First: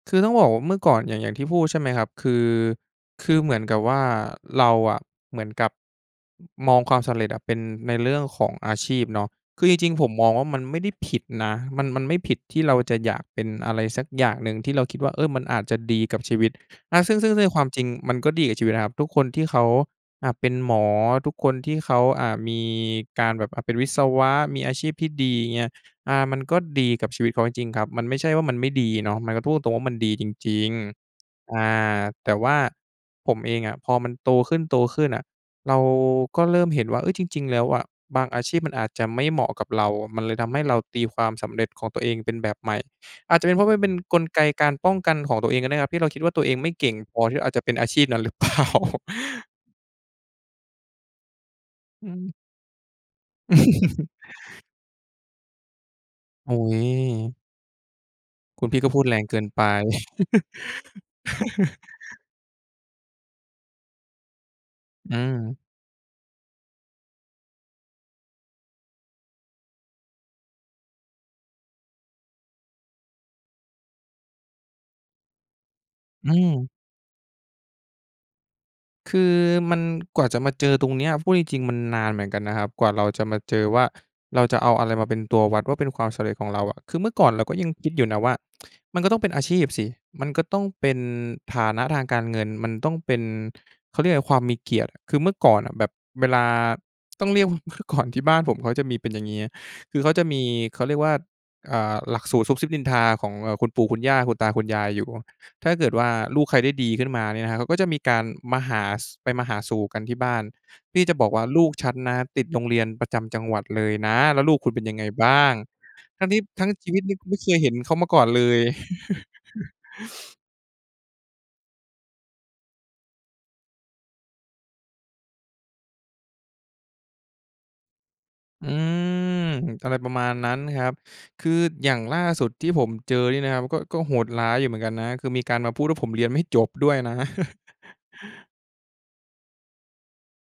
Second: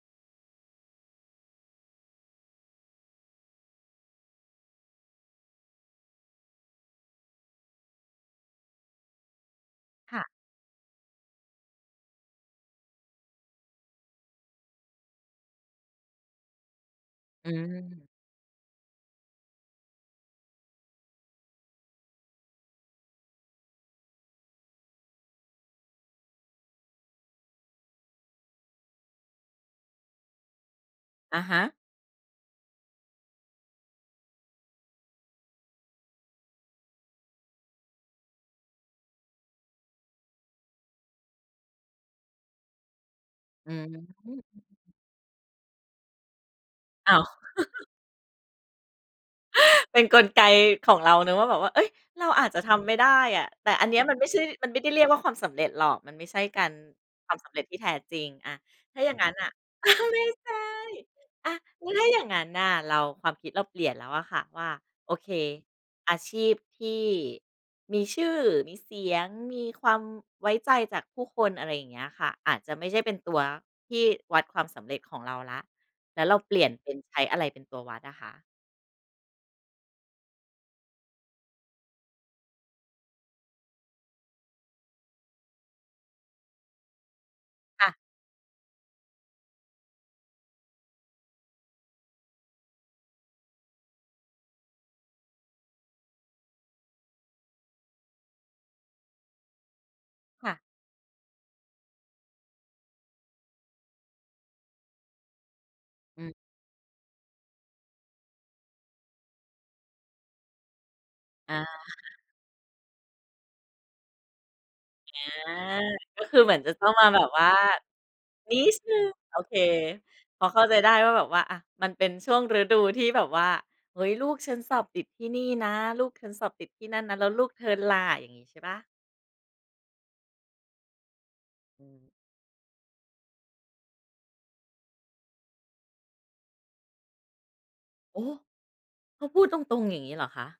คือ ต้องบอกว่าเมื่อก่อนอย่าง อย่างที่พูดใช่ไหมครับ? คือ คือเหมือนกับว่าเราอะ เหมือนกับ มองความสำเร็จอะเป็นในเรื่องของอาชีพเนาะ คือจริง ๆ ผมค่ะ มองว่า มันไม่ได้ผิดนะ มัน มันไม่ผิดที่เราจะอยากเป็นอะไรสักอย่างหนึงที่เราคิดว่า เออ มันอาจจะดีกับชีวิต แล้วซึ่ง ซึ่ง ซึ่งอในืความจริงม มันก็ดีกับชีวิตนะครับ ทุกคนที่เขา อะ เป็นหมอ ทุกคนที่เขา อะ มีการแบบ อะ เป็นวิศวะ มีอาชีพที่ดีเงี้ย อา มันก็ดีกับชีวิตเขาจริง ๆ ครับ มันไม่ใช่ว่ามันไม่ดีเนาะ มันก็พูดตรง ๆ ว่ามันดีจริง อะๆ ฮอ่ะ า แต่ว่าผมเองอะ พอมันโตขึ้น ๆ อะ เราก็เริ่มเห็นว่า เฮ้ย จริง ๆ แล้วอะ บางอาชีพมันอาจจะไม่เหมาะกับเรา มันเลยทำให้เราตีความสำเร็จของตัวเองเป็นแบบใหม่ อาจจะเป็น เพราอะืมันเป็นกลไกม การป้องกันของตัวเองก็ได้นะครับ ที่เราคิดว่าตัวเองไม่เก่งอพ้าอว ที่เราจะเป็นอาชีพนั้นหรือ เปล่า? เป็นกลไกของเรานะว่าแบบว่า เฮ้ย อืเราม อาจจะทำไม่ได้อะ แต่อันเนี้ยมันไม่ใช่ มันไม่ได้เรียกว่าความสำเร็จหรอก มันไม่ใช่อุ๊การ ย ความสำเร็จที่แท้จริงอะ คุณพี่ก็ถ้พูาดอย่แารงงงั้นเกินน่ะ ไป อ้าว ไม่ใช่ อะ แล้วถ้า อย่างนั้นน่ะ เรา ความคิดเราเปลี่ยนแล้วอะค่ะว่า โออืเค ม อาชีพที่มีชื่อ มีเสียง มีความไว้ใจจากผู้คน อะไรอย่างเงี้ยค่ะ อาจจะไม่ใช่เป็นตัวที่วัดความสำเร็จของเราแล้ว แล้วอืเราเปลีม ่ยนเป็นใช้อะไรเป็นตัววัดอะค่ะ? คือ มัน กว่าจะมาเจอตรงเนี้ย พูดจริง ๆ มันนานเหมือนกันนะครับ กว่าเราจะมาเจอว่าเราจะเอาอะไรมาเป็นตัววัดว่าเป็นความสำเร็จของเราอะ คือเมื่อก่อนเราก็ยังคค่ิะ ดอยู่นะว่า มันก็ต้องเป็นอาชีพสิ มันก็ต้องเป็นฐานะทางการเงิน มันต้องเป็น เขาเรียก ความมีเกียรติอะ คือเมื่อก่อนแบบเวลา ต้องเรียกว่า เมื่อก่อนที่บ้านผมเขาจะมีเป็นอย่างงี้ คือเขาจะมี ค่ะ เขาเรียกว่า อ่า หลักสูตรซุบซิบนินทาของเหล่าคุณปู่ คุณย่า คุณตา คุณยายอยู่ ถ้าเกิดว่า อืม ลูกใครได้ดีขึ้นมาเนี่ยนะครับ เขาก็จะมีการมาหา ส ไปมาหาสู่กันที่บ้าน นี่จะบอกว่าอา ลูกคฉ่ันนะ ะ ติดโรงเรียนประจำจังหวัดเลยนะ แล้วลูกคุณเป็นยังไงอา บ้าง? กทั็้งคทืี่ อเหมือทนั้จงะตช้อีงวิตมานี้แบกูบไม่วเ่คา ยเห็นเขามาก่อนเลนิย ดหนึ่ง โอเค พอเข้าใจได้ว่าแบบว่า อะ มันเป็นช่วงฤดูที่แบบว่า เฮ้ย ลูกฉันสอบติดที่นี่นะ ลูกฉันสอบติดที่นั่นนะ แล้วลูกเธอล่ะอย่างงี้ใช่อเืปล่า? ม อะไรประมาณนั้นครับ คือออย่างืม ล่าสุดที่ผมเจอเนี่ยนะครับก็ ก็โหดร้ายอยู่เหมือนกันนะ คือ มีการมาพูดว่า ผมเรียนไม่จบด้วยนะ โอ้ เขาพูดตรง ๆ อย่างงี้เหรอคะ?